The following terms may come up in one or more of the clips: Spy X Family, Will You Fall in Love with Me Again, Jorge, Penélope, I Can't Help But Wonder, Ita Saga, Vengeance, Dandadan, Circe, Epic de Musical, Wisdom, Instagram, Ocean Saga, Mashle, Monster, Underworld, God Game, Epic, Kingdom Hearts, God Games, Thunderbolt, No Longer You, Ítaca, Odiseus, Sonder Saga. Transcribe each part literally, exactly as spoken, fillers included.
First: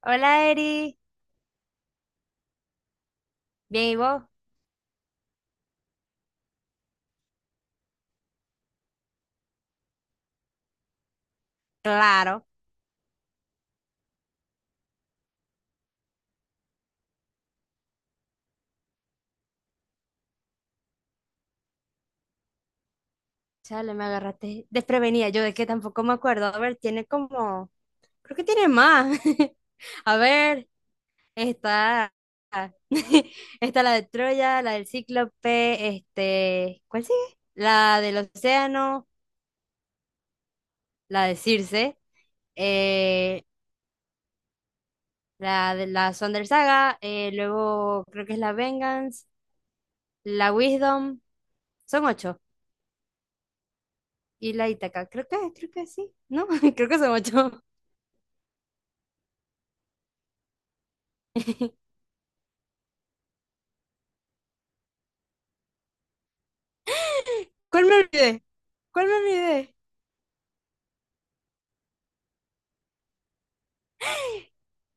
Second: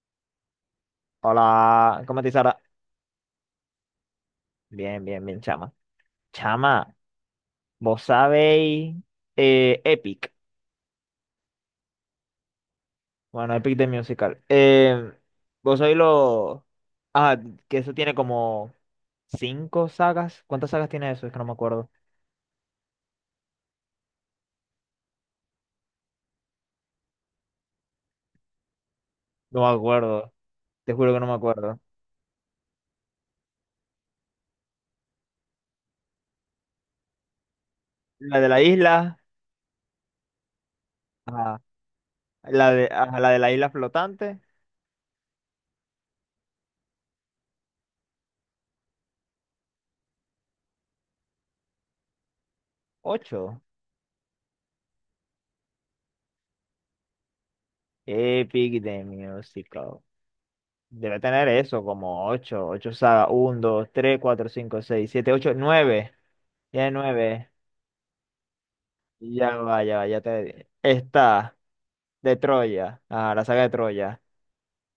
Hola, Eri. Hola, ¿cómo te Sara? Bien, ¿y vos? Bien, bien, bien, chama. Chama, vos sabéis eh, Epic. Claro. Bueno, Epic de Musical. Eh, vos sabéis lo. Ah, que eso tiene como cinco sagas. ¿Cuántas sagas tiene eso? Es que no me acuerdo. Chale, me agarraste desprevenida. Yo de que tampoco me acuerdo. A ver, tiene como... Creo que tiene más. No me A acuerdo. ver, Te juro que no me acuerdo. está... Está la de Troya, la del Cíclope, este... ¿Cuál sigue? La del La de la Océano, isla. la de Ajá. Circe, La de, ajá, la de eh, la isla flotante. la de la Sonder Saga, eh, luego creo que es la Vengeance, la Wisdom. Son ocho. Ocho. Y la Ítaca. Creo que, creo que sí, ¿no? Creo que son ocho. Epic de Musical. Debe tener eso, como ocho. Ocho sagas. Uno, dos, tres, cuatro, cinco, seis, siete, ocho, nueve. Tiene nueve. ¿Cuál me olvidé? ¿Cuál me Ya olvidé? va, ya va, ya te... Está de Troya. Ah, la saga de Troya.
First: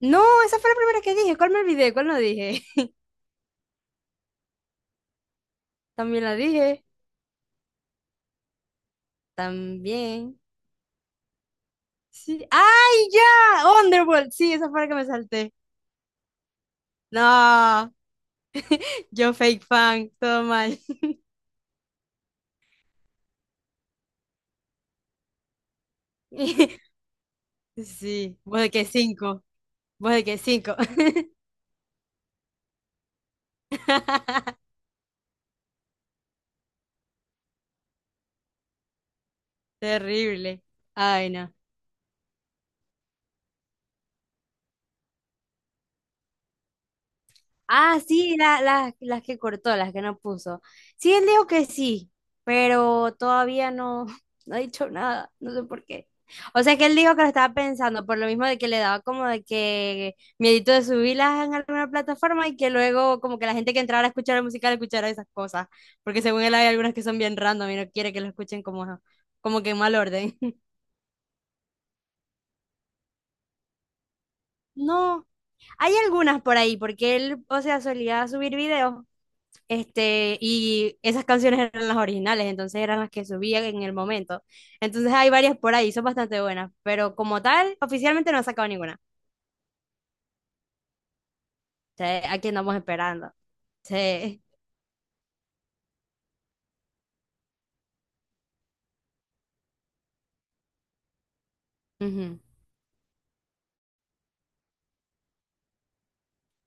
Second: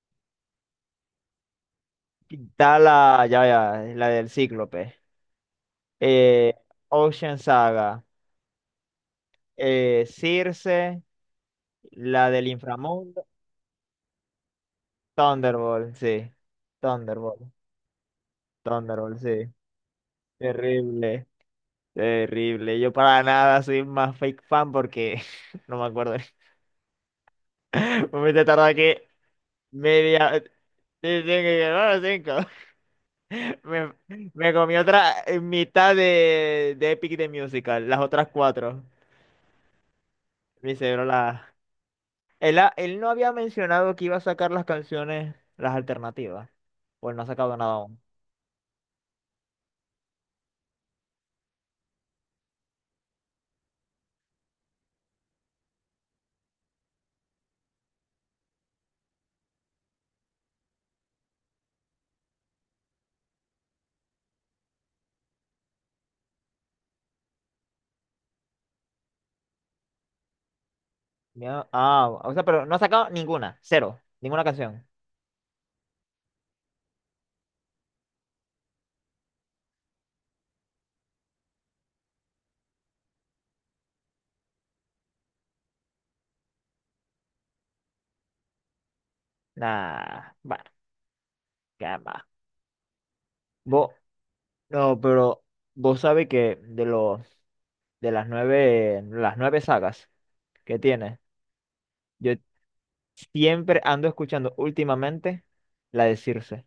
No, esa fue la primera que dije. ¿Cuál me olvidé? ¿Cuál no dije? Está la, ya, ya, la del Cíclope. También la Eh, dije. Ocean Saga. Eh, También. Circe. La Sí. del ¡Ay, inframundo. ya! Oh, Underworld. Sí, esa fue la que me salté. Thunderbolt, sí. Thunderbolt. No, Thunderbolt, yo sí. fake fan, todo mal. Terrible. Terrible. Yo para nada soy más fake fan porque no me acuerdo. Me he Sí, vos tardado de que aquí cinco, vos de que media... cinco. Sí, sí, que- bueno, cinco. Me, me comí otra mitad de, de Epic de Musical, las otras cuatro. Terrible. Mi cerebro Ay, no. la... Él, ha- él no había mencionado que iba a sacar las canciones, las alternativas. Pues no ha sacado nada Ah, aún. sí, la- la- las que cortó, las que no puso. Sí, él dijo que sí, pero todavía no, no ha dicho nada, no sé por qué. O sea que él dijo que lo estaba pensando, por lo mismo de que le daba como de que miedito de subirlas en alguna plataforma y que luego como que la gente que entrara a escuchar la música le escuchara esas cosas, porque según él hay algunas que son bien random y no quiere que lo escuchen como, como que en mal orden. Ya- Ah, o sea, pero no ha sacado ninguna, cero, ninguna canción. No, hay algunas por ahí, porque él, o sea, solía subir videos. Este, y esas canciones eran las originales, entonces eran las que subían en el momento. Entonces hay varias por ahí, son bastante buenas, pero como tal, oficialmente no ha sacado ninguna. Nah, bueno, qué Sí, va. aquí andamos esperando. Vos, Sí. no, pero vos sabés que de los, de las nueve, las nueve sagas que tiene, yo Ujú. siempre ando escuchando últimamente la de Circe.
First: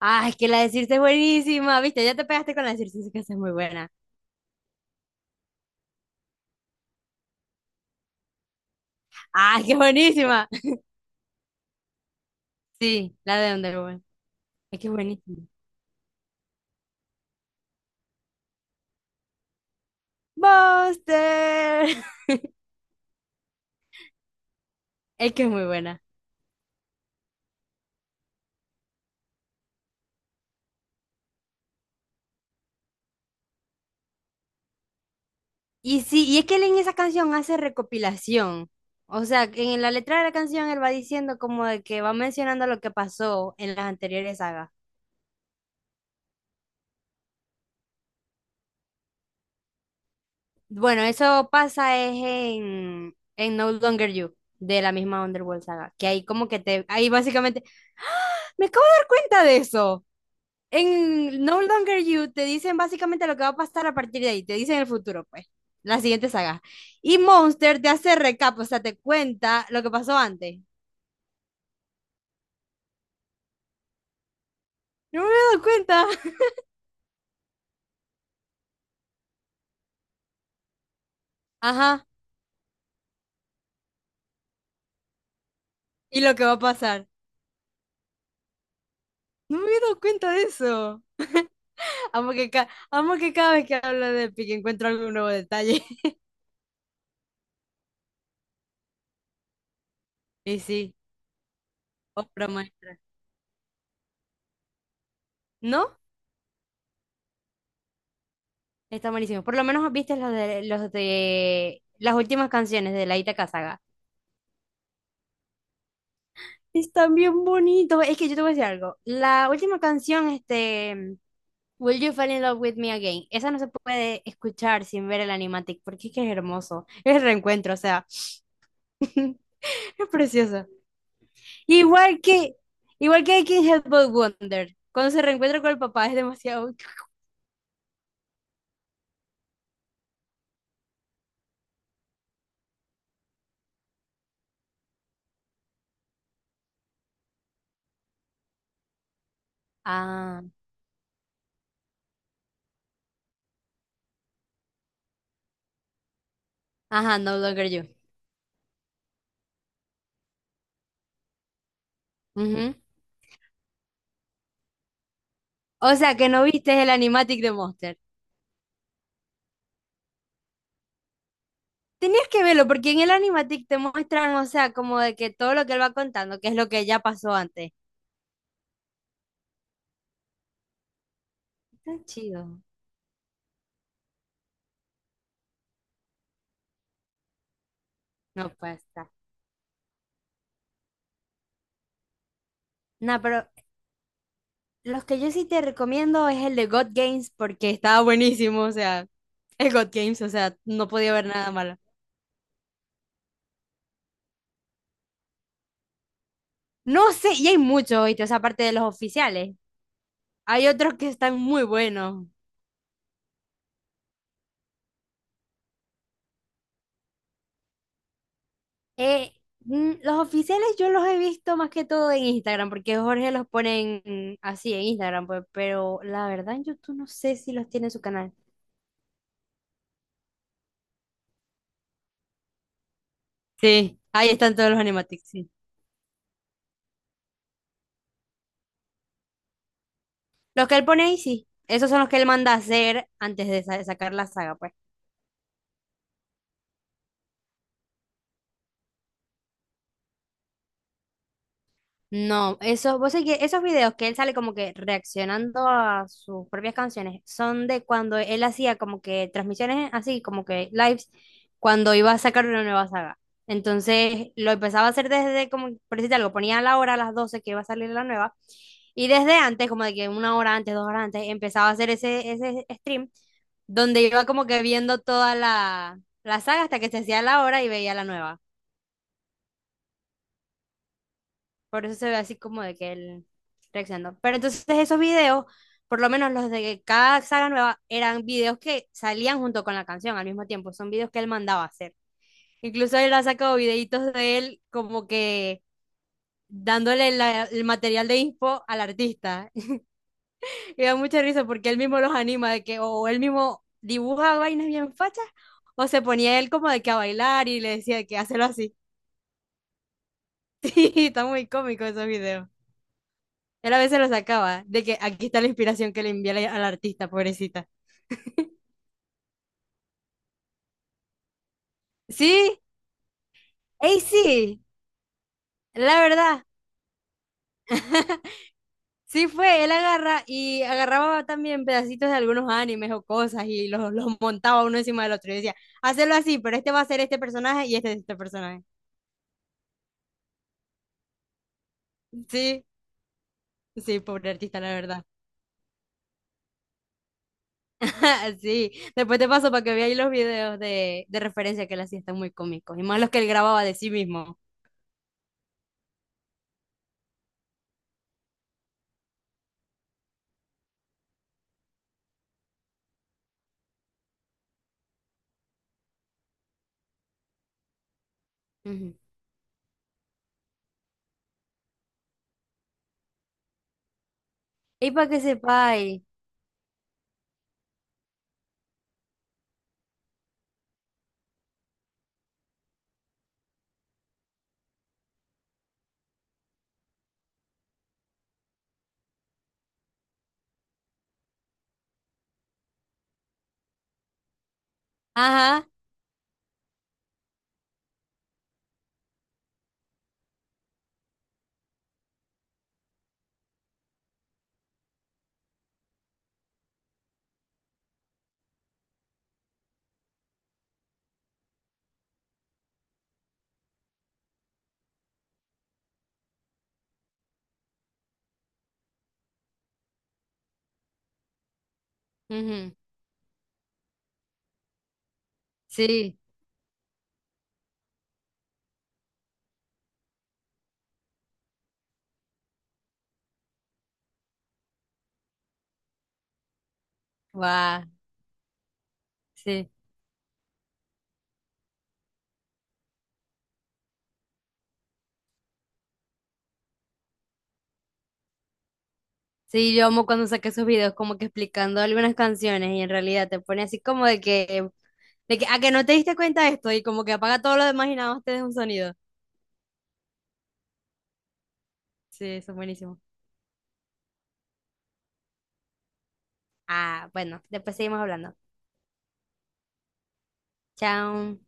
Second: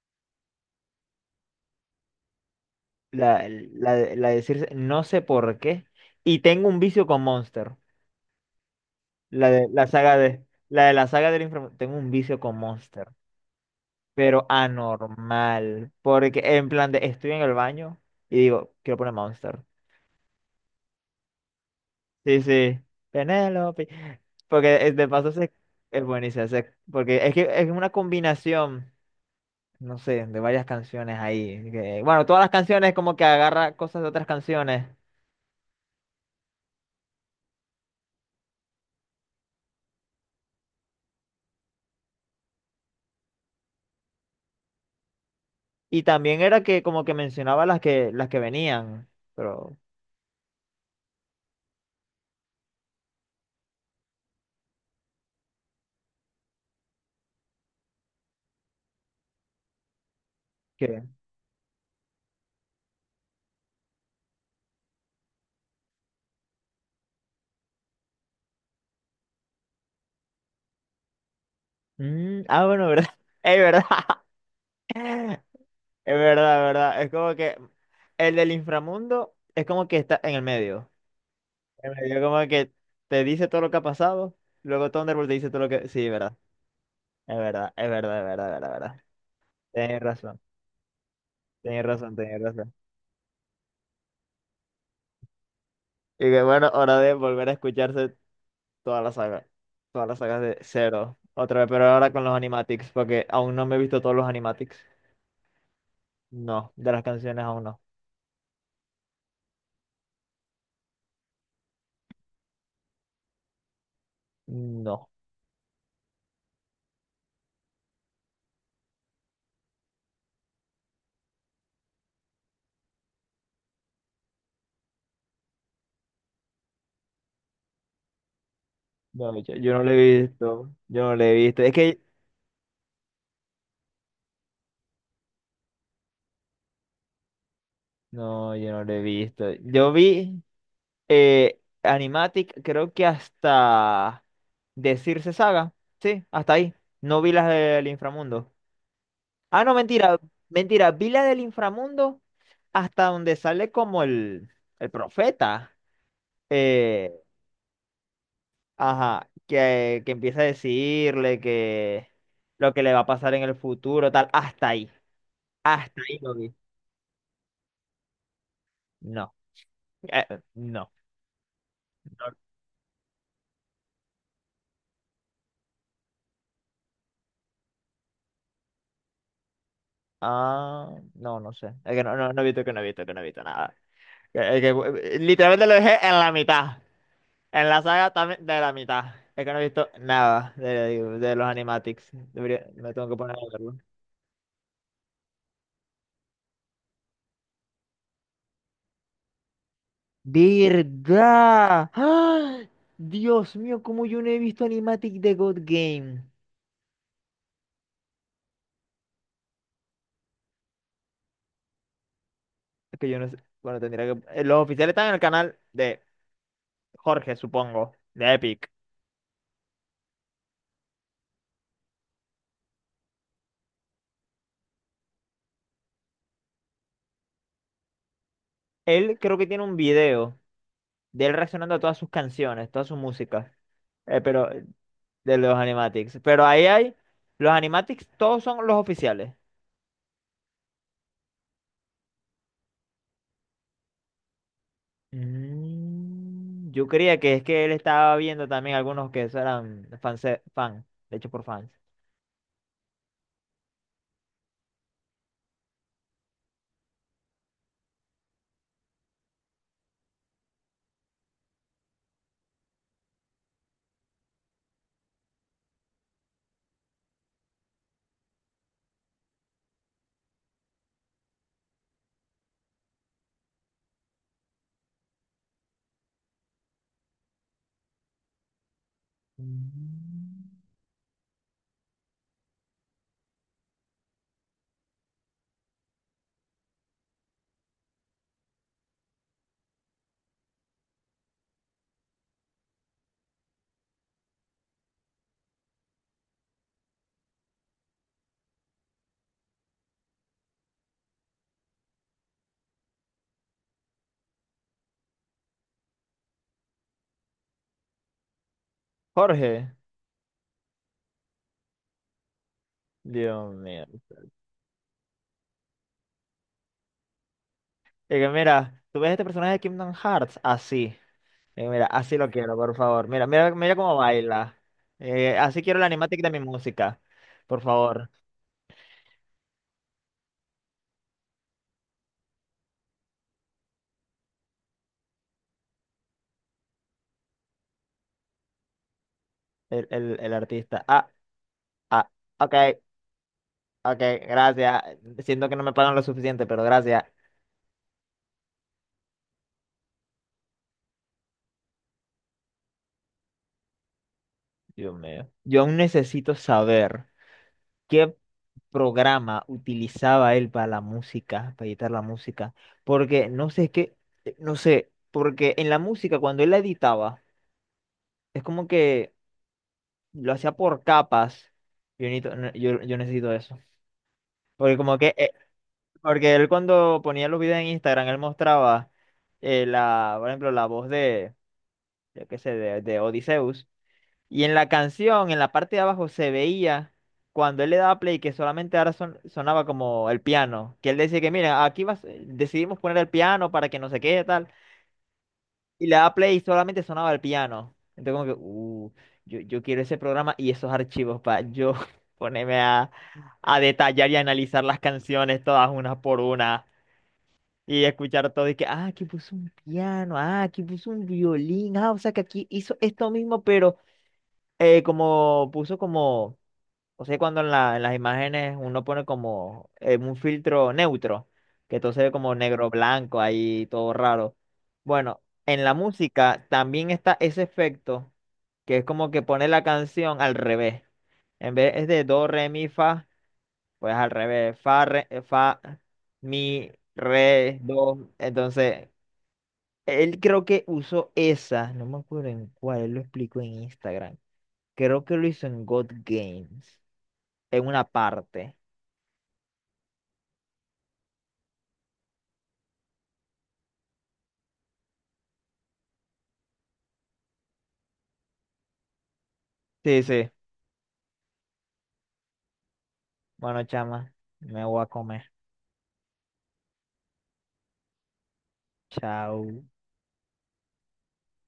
Ah, es que la de Circe es buenísima, viste, ya te pegaste con la de Circe, es que esa es La, muy buena. la, de- la de Circe, no sé por qué. Y tengo un vicio con Monster. La Ah, es de que es la saga de buenísima. la de la saga del inframundo. Tengo un vicio con Monster. Sí, la de Underworld. Pero Es que es buenísima. anormal. Porque en plan de estoy en el baño y digo, quiero poner Monster. Buster. Sí, sí. Penélope. Porque eh, de paso Es que es se, muy buena. es buenísimo. Se- porque es que es una combinación, no sé, de varias canciones ahí. Que- bueno, todas las canciones como que agarra cosas de otras canciones. Y sí, y es que él en esa canción hace recopilación. O sea, que en la letra de la canción él va diciendo como de que va mencionando lo que pasó en las anteriores sagas. Y también era que como que mencionaba las que las que venían, pero Bueno, eso pasa es en, en No Longer You, de la misma Underworld saga, que ahí como que te, ahí básicamente, ¡ah! Me acabo de dar cuenta de eso. ¿qué? En No Longer You te dicen básicamente lo que va a pasar a partir de ahí, te dicen el futuro, pues, la siguiente saga. Y Monster te hace recap, o sea, te cuenta lo que pasó antes. Mm, ah, bueno, ¿verdad? Es verdad. No me había dado cuenta. Es verdad, verdad. Es como que el del inframundo es como que está en el medio. En el Ajá, medio como que te dice todo lo que ha pasado, luego Thunderbolt te dice todo lo que... Sí, y lo verdad. que va a pasar. Es verdad, es verdad, es verdad, es verdad, es verdad. No me había Tenés dado cuenta razón, de eso. tenés razón, Amo tenés que, ca- razón. amo que cada vez que hablo de Epic encuentro algún nuevo detalle. Y que bueno, hora de volver a escucharse toda la saga. Todas las sagas de Y sí, cero. Otra vez, pero ahora con los obra animatics, maestra. porque aún no me he visto todos los animatics. ¿No? No, de las canciones aún no. Está buenísimo. Por lo menos viste los de, los de las últimas canciones de la Ita Saga. No. Están bien bonitos. Es que yo te voy a decir algo. La última canción, este, Will You Fall in Love with Me Again? Esa no se puede escuchar sin ver el animatic porque es que es hermoso. Es el reencuentro, o sea, No, yo, yo no lo es he precioso. visto. Yo no lo he visto. Es que. Igual que, igual que I Can't Help But Wonder. Cuando se reencuentra con el papá es demasiado. No, yo no lo he visto. Yo vi eh, animatic, creo que hasta decirse saga. Sí, hasta ahí. No vi las del inframundo. Ah, no, mentira. Ah, Mentira. Vi la del inframundo hasta donde sale como el, el profeta. Eh, ajá, No Longer You. Ajá, que, que empieza a decirle que lo Ujú. que le va a pasar en el futuro, tal, hasta ahí, O hasta sea, ahí que lo no vi. viste el animatic de Monster. No, eh, no, Tenías no, que verlo porque en el animatic te muestran, o sea, como de que todo lo que él va contando, que es lo que ya pasó antes. ah, no, no sé, es que Tan no, no, no chido. he visto que no he visto que no he visto nada. Eh, que, eh, literalmente lo dejé en la mitad, en la saga también No de la pasa. mitad. Es que no he visto nada de, de los animatics. Debería- me tengo que No, poner a pero verlo. los que yo sí te recomiendo es el de God Games porque estaba buenísimo, o sea, el God Games, o sea, no podía ver nada malo. ¿Verdad? ¡Ah! Dios mío, cómo yo no he visto animatic de God Game. No sé, y hay muchos, ¿viste? O sea, aparte de los oficiales. Hay otros que están muy buenos. Es que yo no sé. Bueno, tendría que. eh, Los oficiales están en el canal de Jorge, supongo, de Epic. Eh, mm, los oficiales yo los he visto más que todo en Instagram, porque Jorge los pone en- así en Instagram, pues, pero la verdad en YouTube no sé si los tiene en su canal. Él creo que tiene un video de él reaccionando a todas sus canciones, todas sus músicas, Sí, eh, ahí pero están eh, todos los animatics, de sí. los animatics. Pero ahí hay, los animatics todos son los oficiales. Los que él pone ahí, sí. Esos son los que él manda a hacer antes de sa- sacar la saga, pues. Mm, yo creía que es que él estaba viendo también algunos que eso eran fans, fan, de hecho por fans. No, eso, vos sabés que esos videos que él sale como que reaccionando a sus propias canciones son de cuando él hacía como que transmisiones así, como que lives, cuando iba a sacar una nueva saga. Entonces lo empezaba a hacer desde como, por decirte algo, ponía la hora a las doce que iba a salir la nueva y desde antes, como de que una hora antes, dos horas antes, empezaba a hacer ese, ese stream donde iba como que viendo toda la, la saga hasta que se hacía la hora y veía la nueva. Mm. Por eso se ve así como de que él reaccionó. Pero entonces esos videos, por lo menos los de cada saga nueva, eran videos que salían junto con la canción al mismo tiempo. Son videos que él mandaba hacer. Incluso él ha sacado videitos de él como que dándole la- el material de info al artista. Y da mucha risa porque él mismo los anima de que o él mismo dibuja vainas bien fachas o se ponía él como de que a bailar y le decía que hazlo así. Jorge, Sí, está muy cómico esos videos. Dios Él a mío. veces lo sacaba, de que aquí está la inspiración que le envié al al artista, pobrecita. Es que mira, tú ves este personaje de Kingdom Hearts así. Eh, mira, así lo quiero, Sí, por favor. Mira, mira, mira cómo ey, baila. sí, Eh, así quiero la la animática de verdad, mi música, por favor, sí fue, él agarra y agarraba también pedacitos de algunos animes o cosas y los, los montaba uno encima del otro y decía, hacelo así, pero este va a ser este personaje y este es este personaje. el, el, el artista. Ah, ah, ok, Sí, ok, sí, pobre artista, la gracias. verdad. Siento que no me pagan lo suficiente, pero gracias. Sí, después te paso para que veáis los videos de, de referencia que él hacía, están muy cómicos, y más los que él grababa de sí mismo. Dios mío. Yo aún necesito saber qué programa utilizaba él para la música, para editar la música, porque no sé, es que, eh, no sé, porque en la música cuando él la editaba, es como Ujú. que lo hacía por capas. Yo necesito, yo, yo necesito eso. Porque Y como para que, que eh, sepáis, porque él cuando ponía los videos en Instagram, él mostraba eh, la, por ejemplo, la voz de, yo qué sé, de, de Odiseus. Y en la canción, en la parte de abajo, se veía cuando él le daba play que solamente ahora son- sonaba como el piano. Que él decía que, mira, aquí vas, decidimos poner el piano para que no se quede tal. ajá, Y le daba play y solamente sonaba el piano. Entonces como que, uh, yo, yo quiero ese programa y esos archivos para yo ponerme a, a detallar y analizar las canciones todas una por una. Y escuchar todo y que, ah, aquí puso un piano, ah, aquí puso un violín, ah, o sea que aquí hizo esto mismo, pero eh, como puso como, o sea, cuando en la, en las imágenes uno pone como eh, un filtro neutro, que todo se ve como negro ujú, blanco ahí, todo raro. Bueno, en la sí. música también está ese efecto, que es como que pone la canción al revés. En vez es de do, re, mi, fa. Pues al revés, fa, re, eh, fa, mi, re, Guau, do. Entonces, sí. él creo que usó esa, no me acuerdo en cuál, él lo explicó en Instagram. Creo que lo hizo en God Games, en una parte. Sí, yo amo cuando saqué esos videos como que explicando algunas canciones y en realidad te pone así como de que, de que, a que no te diste cuenta de esto y como que apaga todo lo demás y nada más te deja un sonido. Sí, sí. Sí, eso es buenísimo. Bueno, chama, me voy a comer. Ah, bueno, después seguimos hablando. Chao. Chao.